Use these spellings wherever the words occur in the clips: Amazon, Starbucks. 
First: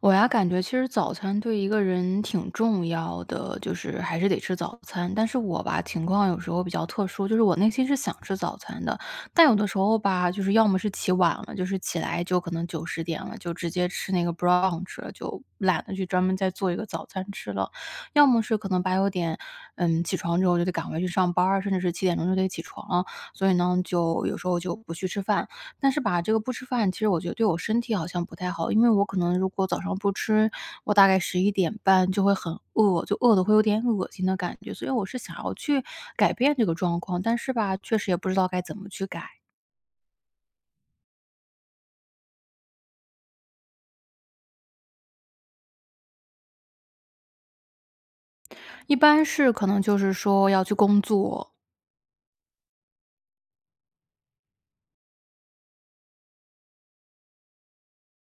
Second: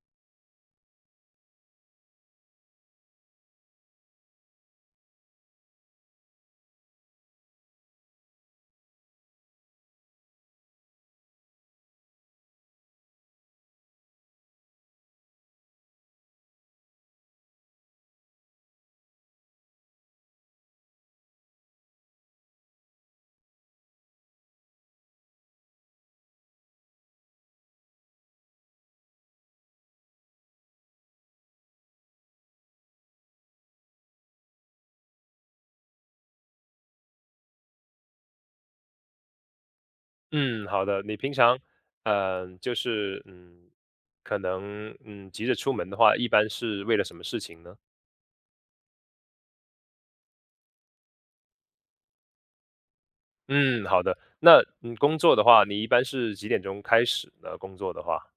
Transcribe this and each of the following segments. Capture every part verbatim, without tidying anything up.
我呀，感觉其实早餐对一个人挺重要的，就是还是得吃早餐。但是我吧，情况有时候比较特殊，就是我内心是想吃早餐的，但有的时候吧，就是要么是起晚了，就是起来就可能九十点了，就直接吃那个 brunch 了，就懒得去专门再做一个早餐吃了；要么是可能八九点，嗯，起床之后就得赶回去上班儿甚至是七点钟就得起床了。所以呢，就有时候就不去吃饭。但是吧，这个不吃饭，其实我觉得对我身体好像不太好，因为我可能如果早上不吃，我大概十一点半就会很饿，就饿的会有点恶心的感觉，所以我是想要去改变这个状况，但是吧，确实也不知道该怎么去改。嗯，好的。你平常，嗯就是，嗯，可能，嗯，急着出门的话，一般是为了什么事情呢？一般是可能就是说要去工作，嗯，好的。那嗯，工作的话，你一般是几点钟开始呢？工作的话，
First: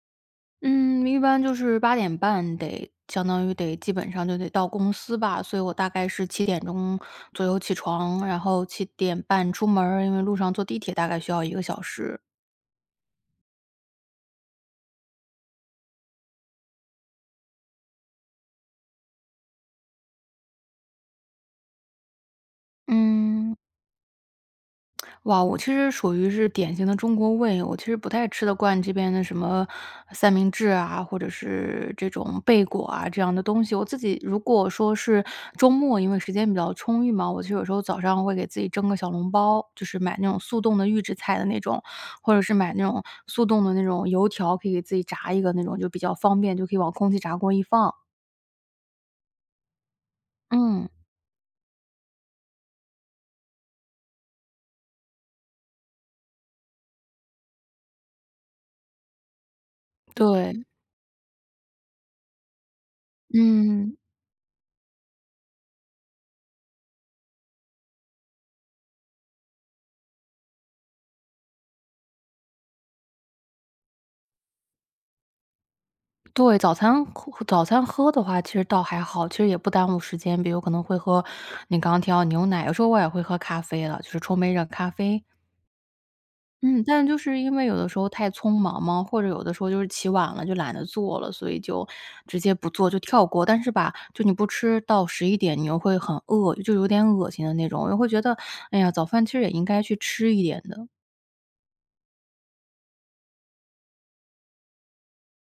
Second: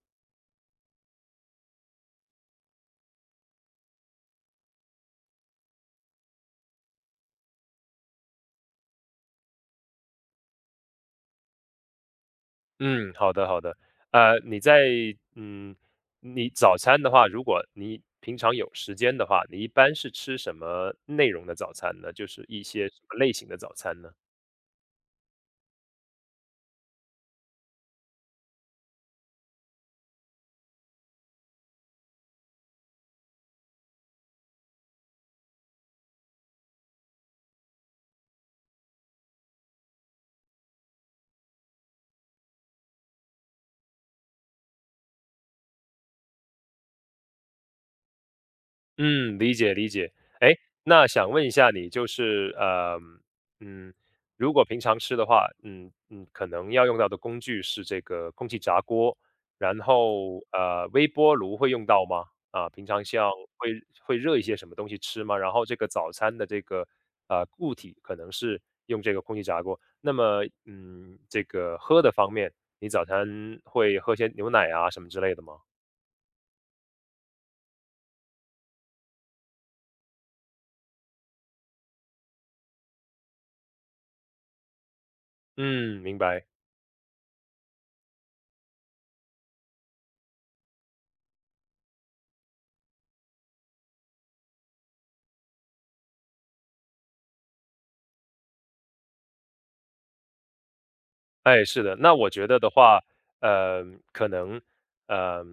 嗯，一般就是八点半得相当于得基本上就得到公司吧，所以我大概是七点钟左右起床，然后七点半出门儿，因为路上坐地铁大概需要一个小时。嗯，好的，好的。呃，你在，嗯，你早餐的话，如果你平常有时间的话，你一般是吃什么内容的早餐呢？就是一些什么类型嗯。的早餐呢？哇，我其实属于是典型的中国胃，我其实不太吃得惯这边的什么三明治啊，或者是这种贝果啊这样的东西。我自己如果说是周末，因为时间比较充裕嘛，我其实有时候早上会给自己蒸个小笼包，就是买那种速冻的预制菜的那种，或者是买那种速冻的那种油条，可以给自己炸一个那种，就比较方便，就可以往空气炸锅一放。嗯，理解理解。哎，嗯，那想问一下你，就是呃，嗯，如果平常吃的话，嗯嗯，可能要用到的工具是这个空气炸锅，然后对，呃，微波炉会用到吗？啊，平常像会嗯。会热一些什么东西吃吗？然后这个早餐的这个呃固体可能是用这个空气炸锅。那么嗯，这个喝的方面，你早餐会喝些牛奶啊什么之类的吗？对，早餐喝早餐喝的话，其实倒还好，其实也不耽误时间。比如可能会喝你刚刚提到牛奶，有时候我也会喝咖啡了，就是冲杯热咖啡。嗯，明白。嗯，但就是因为有的时候太匆忙嘛，或者有的时候就是起晚了，就懒得做了，所以就直接不做，就跳过。但是吧，就你不吃到十一点，你又会很饿，就有点恶心的那种，又会觉得，哎呀，早饭其实也应该去吃一点的。哎，是的，那我觉得的话，呃，可能，呃，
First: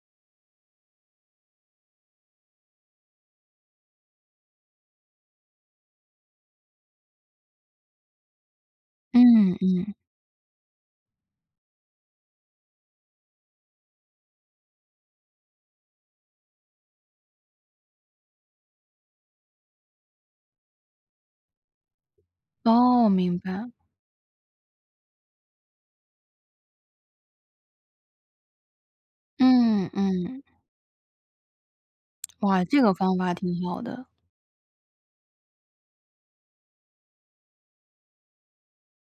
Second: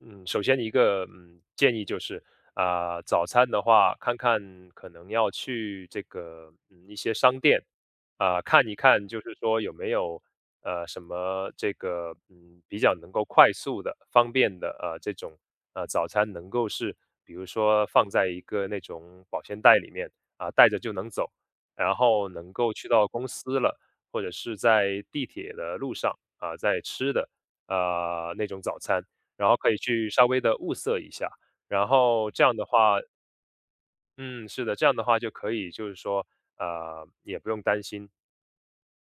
嗯，首先一个嗯建议就是，啊、早餐的话，看看可能要去这个嗯一些商店，啊、看一看，就是嗯说有没嗯，有呃什么这个嗯比较能够快速的、方便的呃这种呃早餐能够是，比如说放在一个那种保鲜袋里面啊、带着就能走，然后能够去到哦，公明司白。了。或者是在地铁的路上啊，在吃的，啊那种早餐，然后可以嗯去稍微嗯，的物色一下。然后这样哇，的这个话方法挺好的。嗯，是的，这样的话就可以就是说，呃，也不用担心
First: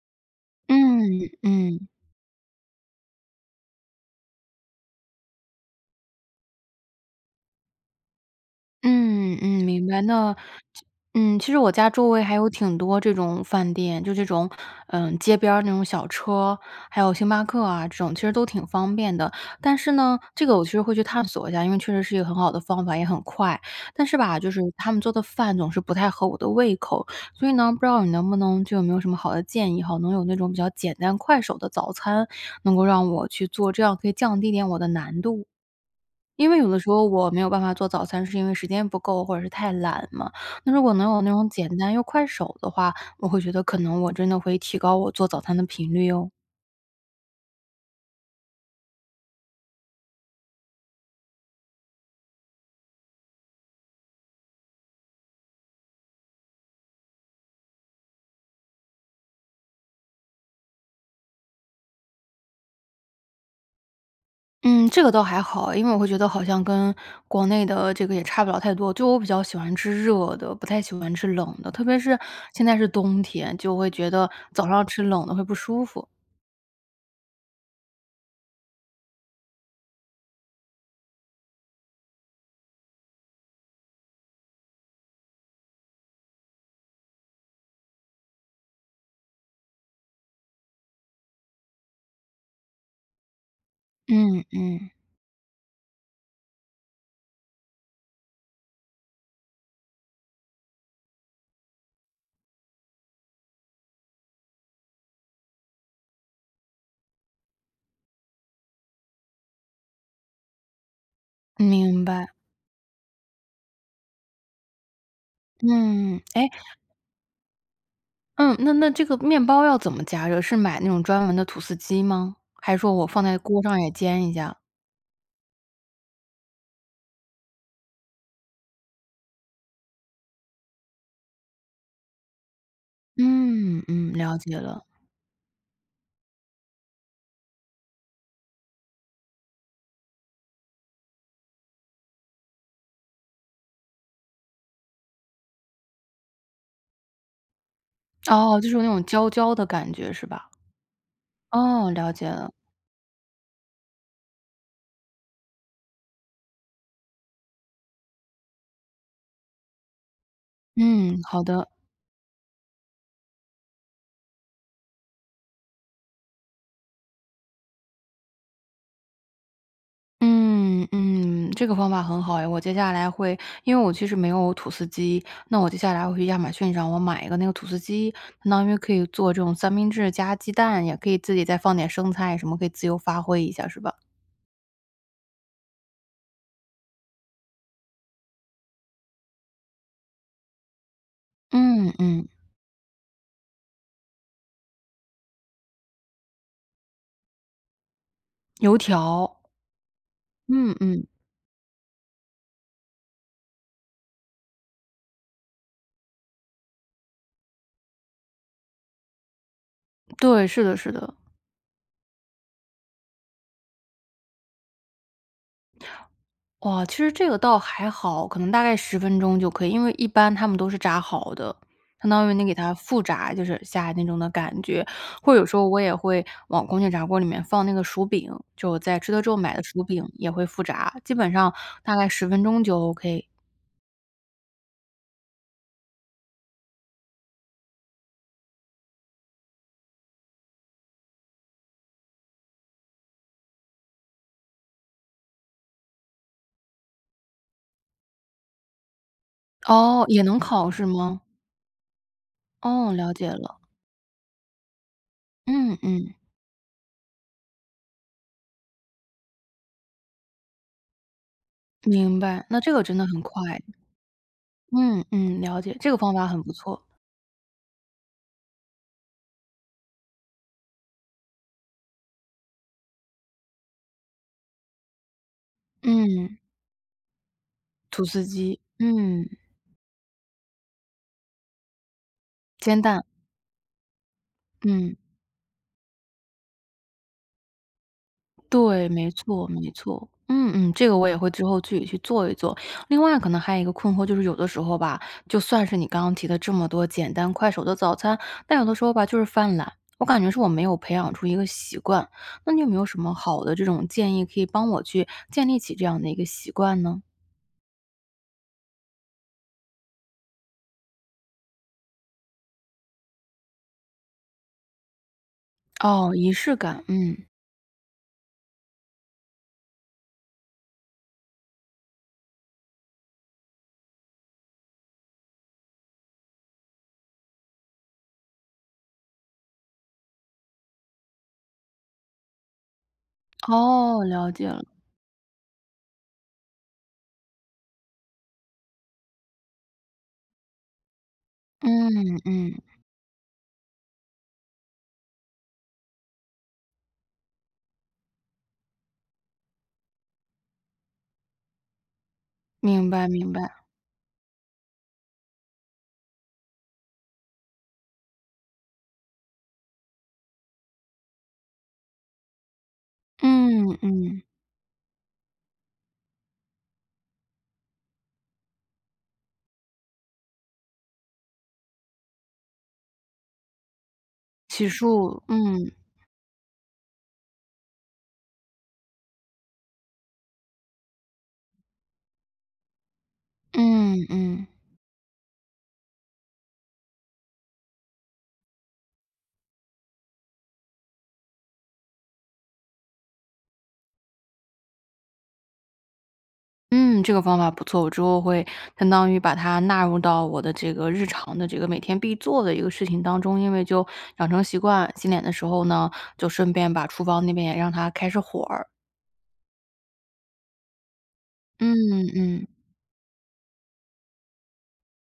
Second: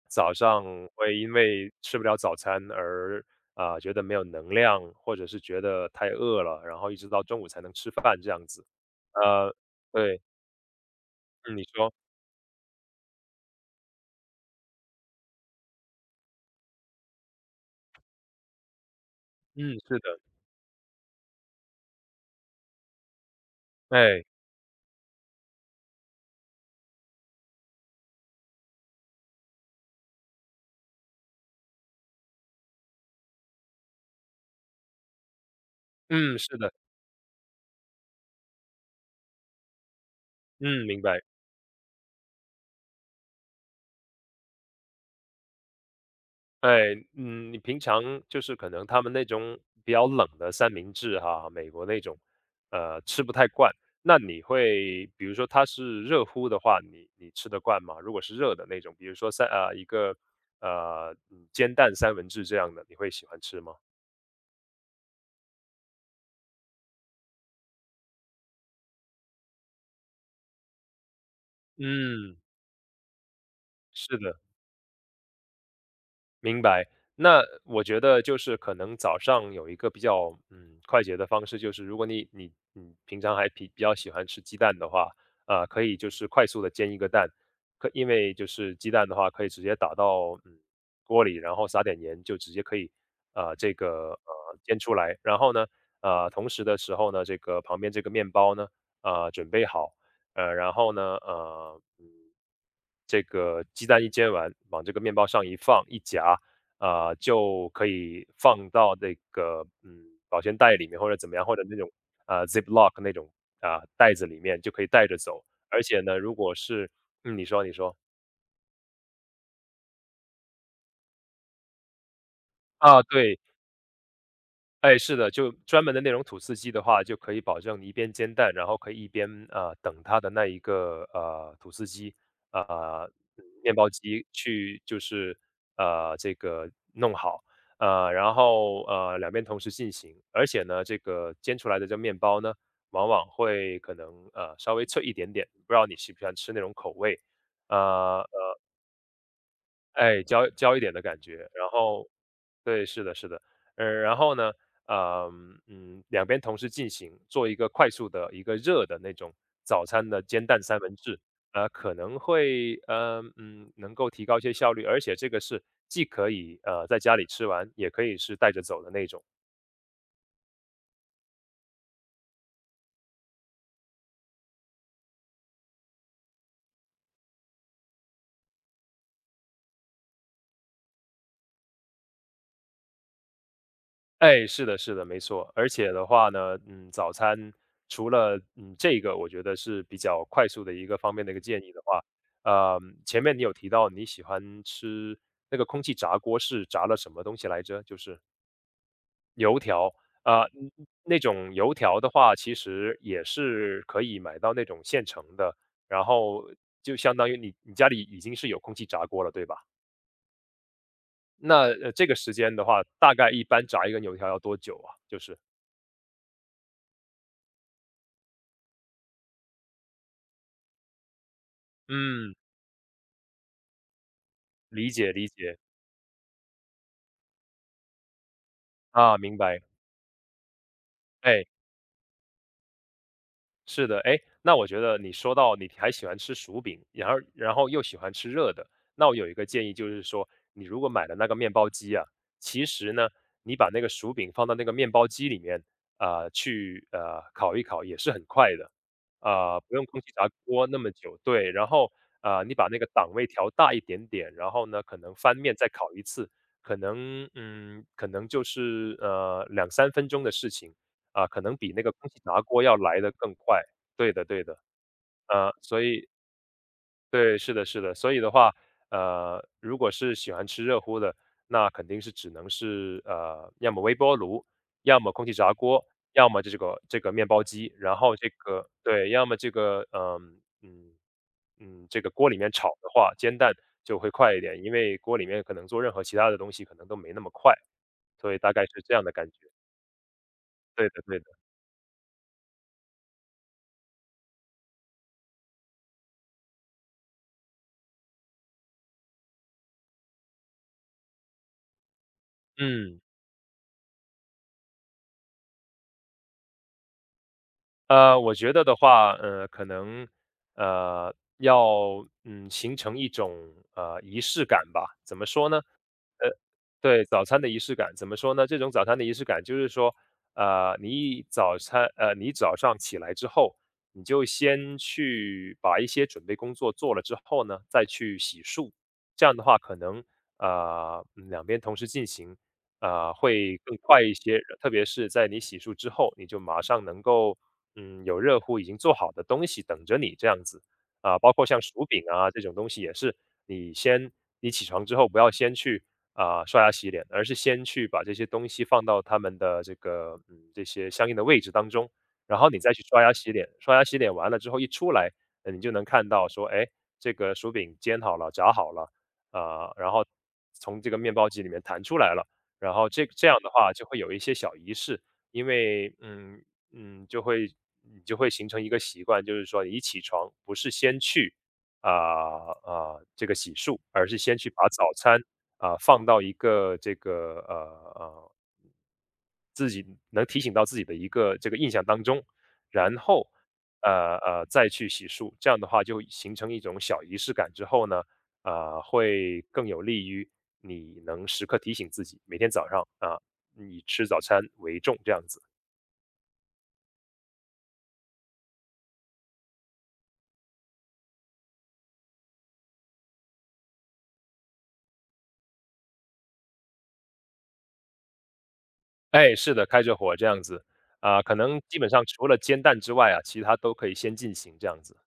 早上会嗯，因为嗯，吃不了早餐而，啊，觉得没有能量，或者是觉得太饿了，然后一直到中午才能吃饭这样子。嗯，呃，嗯，明白。对，那嗯，其嗯实你我家说，周围还有挺多这种饭店，就这种，嗯，街边儿那种小车，还有星巴克啊这种，其实都挺方便的。嗯，但是是呢，的，这个我其实会去探索一下，因为确实是一个很好的方法，也很快。但是哎，吧，就是他们做的饭总是不太合我的胃口，所以呢，不知道你能不能就有没有什么好的建议哈，能有那种比较简单快手的早餐，能够让我去做，这样可以降低点我的难度。嗯，因是为有的，的时候我没有办法做早餐，是因为时间不够或者是太懒嘛。那如嗯，果明能白。有那种简单又快手的话，我会觉得可能我真的会提高我做早餐的频率哦。哎，嗯，你平常就是可能他们那种比较冷的三明治哈，美国那种，呃，吃不太惯。那你会，比如说它是热乎的话，你你吃得惯吗？如果是热的那种，比如说三呃一个呃嗯煎蛋三文治这样的，你会喜欢吃吗？嗯，这个倒还好，因为我会觉得好像跟国内的这个也差不了太多。就我比较喜欢吃热的，不太喜欢吃冷的，特别是嗯，现在是冬天，就会觉是得的。早上吃冷的会不舒服。明白，那我觉得就是可能早上有一个比较嗯快捷的方式，就是如果你你你平常还比比较喜欢吃鸡蛋的话，呃，可以就是快速的煎一个蛋，可因为就是鸡蛋的话可以直接打到嗯锅里，然后撒点盐就直接可以呃这个嗯呃煎嗯，出来，然后呢呃同时的时候呢，这个旁边这个面包呢呃准备好，呃，然后呢，呃，嗯，这个鸡蛋一煎完，往这个面包上一放一夹，啊、就可以放到那个嗯保鲜袋里面或者怎么样，或者那种明白。呃 Ziploc 那种啊、袋子里面就可以带着走。而且呢，嗯，如哎。果是嗯你说你说嗯，那那这个面包要怎么加热？是买那种专门的吐司机吗？还是说啊，我放在对，锅上也煎一下？哎，是的，就专门的那种吐司机的话，就可以保证你一边煎蛋，然后可以一边呃等它的那一个呃吐司机呃嗯面嗯，包嗯，机了解去了。就是呃这个弄好，呃然后呃两边同时进行，而且呢这个煎出来的这面包呢，往往会可能呃稍微脆一点点，不知道你喜不喜欢吃那种口味，呃哦，呃就是有那种焦焦的感觉哎是吧？焦焦一点的感觉，然哦，后。了解了。对，是的，是的。呃，然后呢，呃，嗯，两边同时进行做一个快速的一个热的那种早餐的煎蛋三文治，嗯，好的。呃，可能会，呃，嗯，能够提高一些效率，而且这个是既可以呃在家里吃完，也可以是带着走的那种。嗯，嗯，这个方法很好哎。我接下来会，因为我其实没有吐司机，那我接下来会去亚马逊上我买一个那个吐司机，相当于可以做这种三明治加鸡蛋，也可以自己再放点生菜什么，可以自由发挥一下是吧？哎，是的，是的，没错。而且的话呢，嗯，早餐除了嗯这个，我觉得是比较快速的一个方面的一个建议的嗯，话，嗯，呃，前面你有提到你喜欢吃那个空气炸锅是炸了什么东西来着？就是油条，油条啊，呃嗯嗯嗯。那种油条的话，其实也是可以买到那种现成的，然后就相当于你你家里已经是有空气炸锅了，对吧？对，是的，是的。那呃这个时间的话，大概一般炸一根油条要多久啊？就是。哇，其实这个倒还好，可能大概十分钟就可以，因为一般他们都是炸好的，相当于嗯，你给它复炸，就是下那种的感觉。理解理或者有时解，候我也会往空气炸锅里面放那个薯饼，就我在吃啊，的之后明买的白。薯饼也会复炸，基本哎，上大概十分钟就 OK。是的，哎，那我觉得你说到你还喜欢吃薯饼，然后然后又喜欢吃热的，那我有一个建议就是说，你如果买了那个面包机啊，其实呢，你把那个薯饼放到那个面包机里面，啊、呃去呃烤一烤也是很快的，啊、不用空哦，气也炸能锅烤那是么久，吗？对。然后啊、呃你把那个哦，档了位解调了。大一点点，然后呢，可能翻面再嗯烤一嗯，次，可能嗯，可能就是呃两三分钟的事情。啊，可能比那个空明气炸白，那锅这要个真来的得很更快。快。对的对的，嗯嗯，呃，了解，所这个以方法很不错。对，是的是的，所以的话，呃，如果是喜欢吃热乎的，那肯定是只能是，呃，要么微波炉，要么空气炸锅，要嗯，么这个这个面包机，然吐后司这机，个对，要嗯，么这个，嗯嗯，嗯，这个锅里面炒煎的蛋，话，煎蛋就会快一点，因嗯。为锅里面可能做任何其他的东西可能都没那么快，所以大概是对，这样没的感错觉。没错。嗯嗯，这对个的我也对的，会之后自己去做一做。另外可能还有一个困惑就是有的时候吧，就算是你刚刚提的这么多简单快手的早餐，但有的时候吧就是犯懒，我感觉是我没有培养出一个习惯。那你有没有什嗯。么好的这种建议可以帮我去建立起这样的一个习惯呢？呃，我觉得的话，呃，可能，呃，要，嗯，形成一种，呃，仪式感吧。怎么说呢？哦，呃。仪式感，对，嗯。早餐的仪式感，怎么说呢？这种早餐的仪式感就是说，呃，你早餐，呃，你早上起来之后，你就先去把一些准备工作做了之后呢，再去洗漱。这样的话，可能呃嗯两边同时进行，呃，会更快哦，一了些。解了。特别是在你洗漱之后，你就马上能够，嗯，有热乎已经做好的东西等着你这样子。啊、包括像薯饼嗯啊这种嗯，东西也是，你先你起床之后不要先去啊、刷牙洗脸，而是先去把这些东西放到他们的这个嗯这些相应的位置当中，然后你再去明刷白牙明洗脸。白。刷牙洗脸完了之后一出来，呃你就能看到说，哎，这个薯饼煎好了，炸好了，啊、然后从这个面包机里面弹出来了。然后这这样的话嗯就会有一嗯，些小仪式，因为嗯嗯就会你就会形成一个习惯，就是说你一起床不是先去啊啊、这个洗漱，而是先去洗把早漱，餐嗯，啊，放到一个这个呃呃自己能提醒到自己的一个这个印象当中，然后嗯呃呃嗯。再去洗漱，这样的话就形成一种小仪式感之后呢，呃会更有利于你能时刻提醒自己，每天早上啊、以吃早餐为重这样子。嗯，这个方法不错，我之后会相当于把它纳入到我的这个日常的这个每天必做的一个事情当中，因为就养成习惯，洗脸的时候呢，就顺便把厨房那边也让它开始火儿。哎，是的，开着火这样子啊、可能嗯基本上除了嗯，煎蛋之外啊，其他都可以先进行这样子。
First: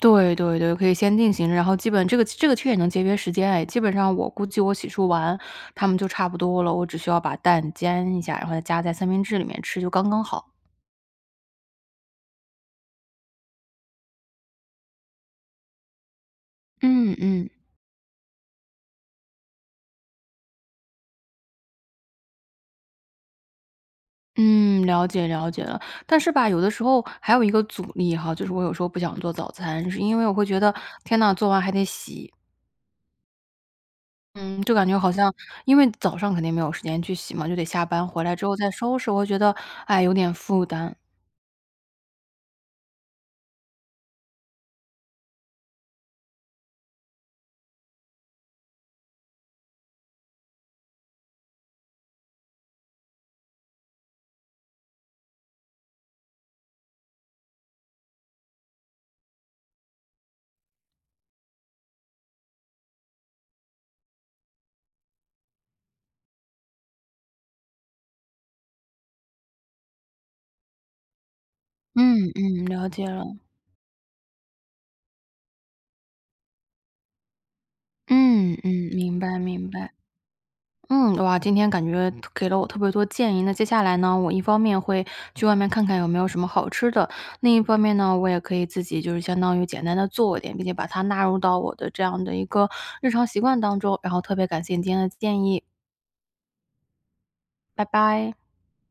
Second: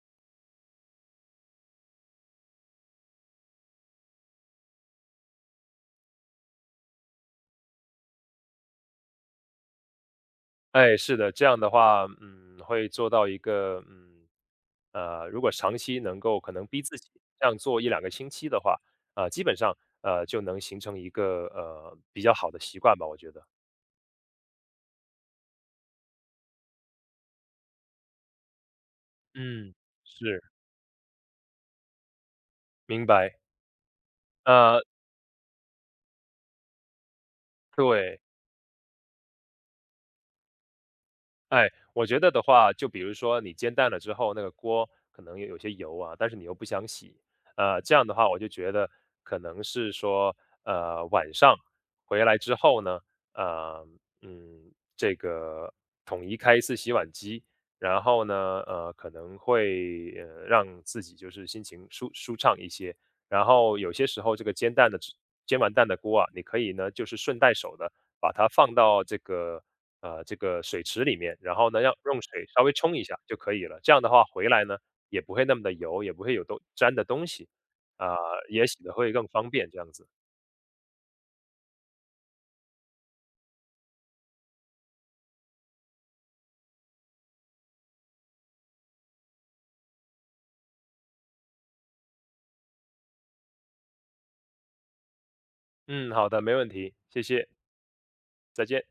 对对对，可以先定型，然后基本这个这个其实也能节约时间哎，基本上我估计我洗漱完，它们就差不多了，我只需要把蛋煎一下，然后再加在三明治里面吃就刚刚好。哎，是的，这样的话，嗯，会做到一个，嗯，呃，如果长期能够可能逼自己嗯这嗯。样做一两个星期的话，啊，基本上，呃，就能形成一个，呃，比较好的习惯吧，我觉得。嗯，了解了解了。但是吧，有的时候还有一个阻力哈，就是我有时候不想做早嗯，餐，是因为我是，会觉得天呐，做完还得洗，明白，嗯，就呃，感觉好像因为早上肯定没有时间去洗嘛，就得下班对。回来之后再收拾，我会觉得哎有点负担。哎，我觉得的话，就比如说你煎蛋了之后，那个锅可能有有些油啊，但是你又不想洗，呃，这样的话，我就觉得可能是说，呃，晚上回来之后呢，呃，嗯，这个统一开一次洗碗机，然后呢，呃，可能会呃让自己就是心情舒舒畅一些，然后有些时候这个煎蛋的煎完蛋的锅啊，你可以呢就是顺带手的把它放到这个呃，这个水池里面，然后呢，要用嗯水稍嗯，微了冲一解下了，就可以了。这样的话回来呢，也不会那么的油，也不会有东粘的东西，啊、嗯也嗯，洗的会明更白方明便这样白。子。嗯，哇，今天感觉给了我特别多建议。那接下来呢，我一方面会去外面看看有没有什么好吃的，另一方面呢，我也可以自己就是相当于简单的做一点，并且把它纳入到我的这样的一个日常习惯当中。然后特别感谢你今天的建议，嗯，好的，没问题，谢谢，拜拜。再见。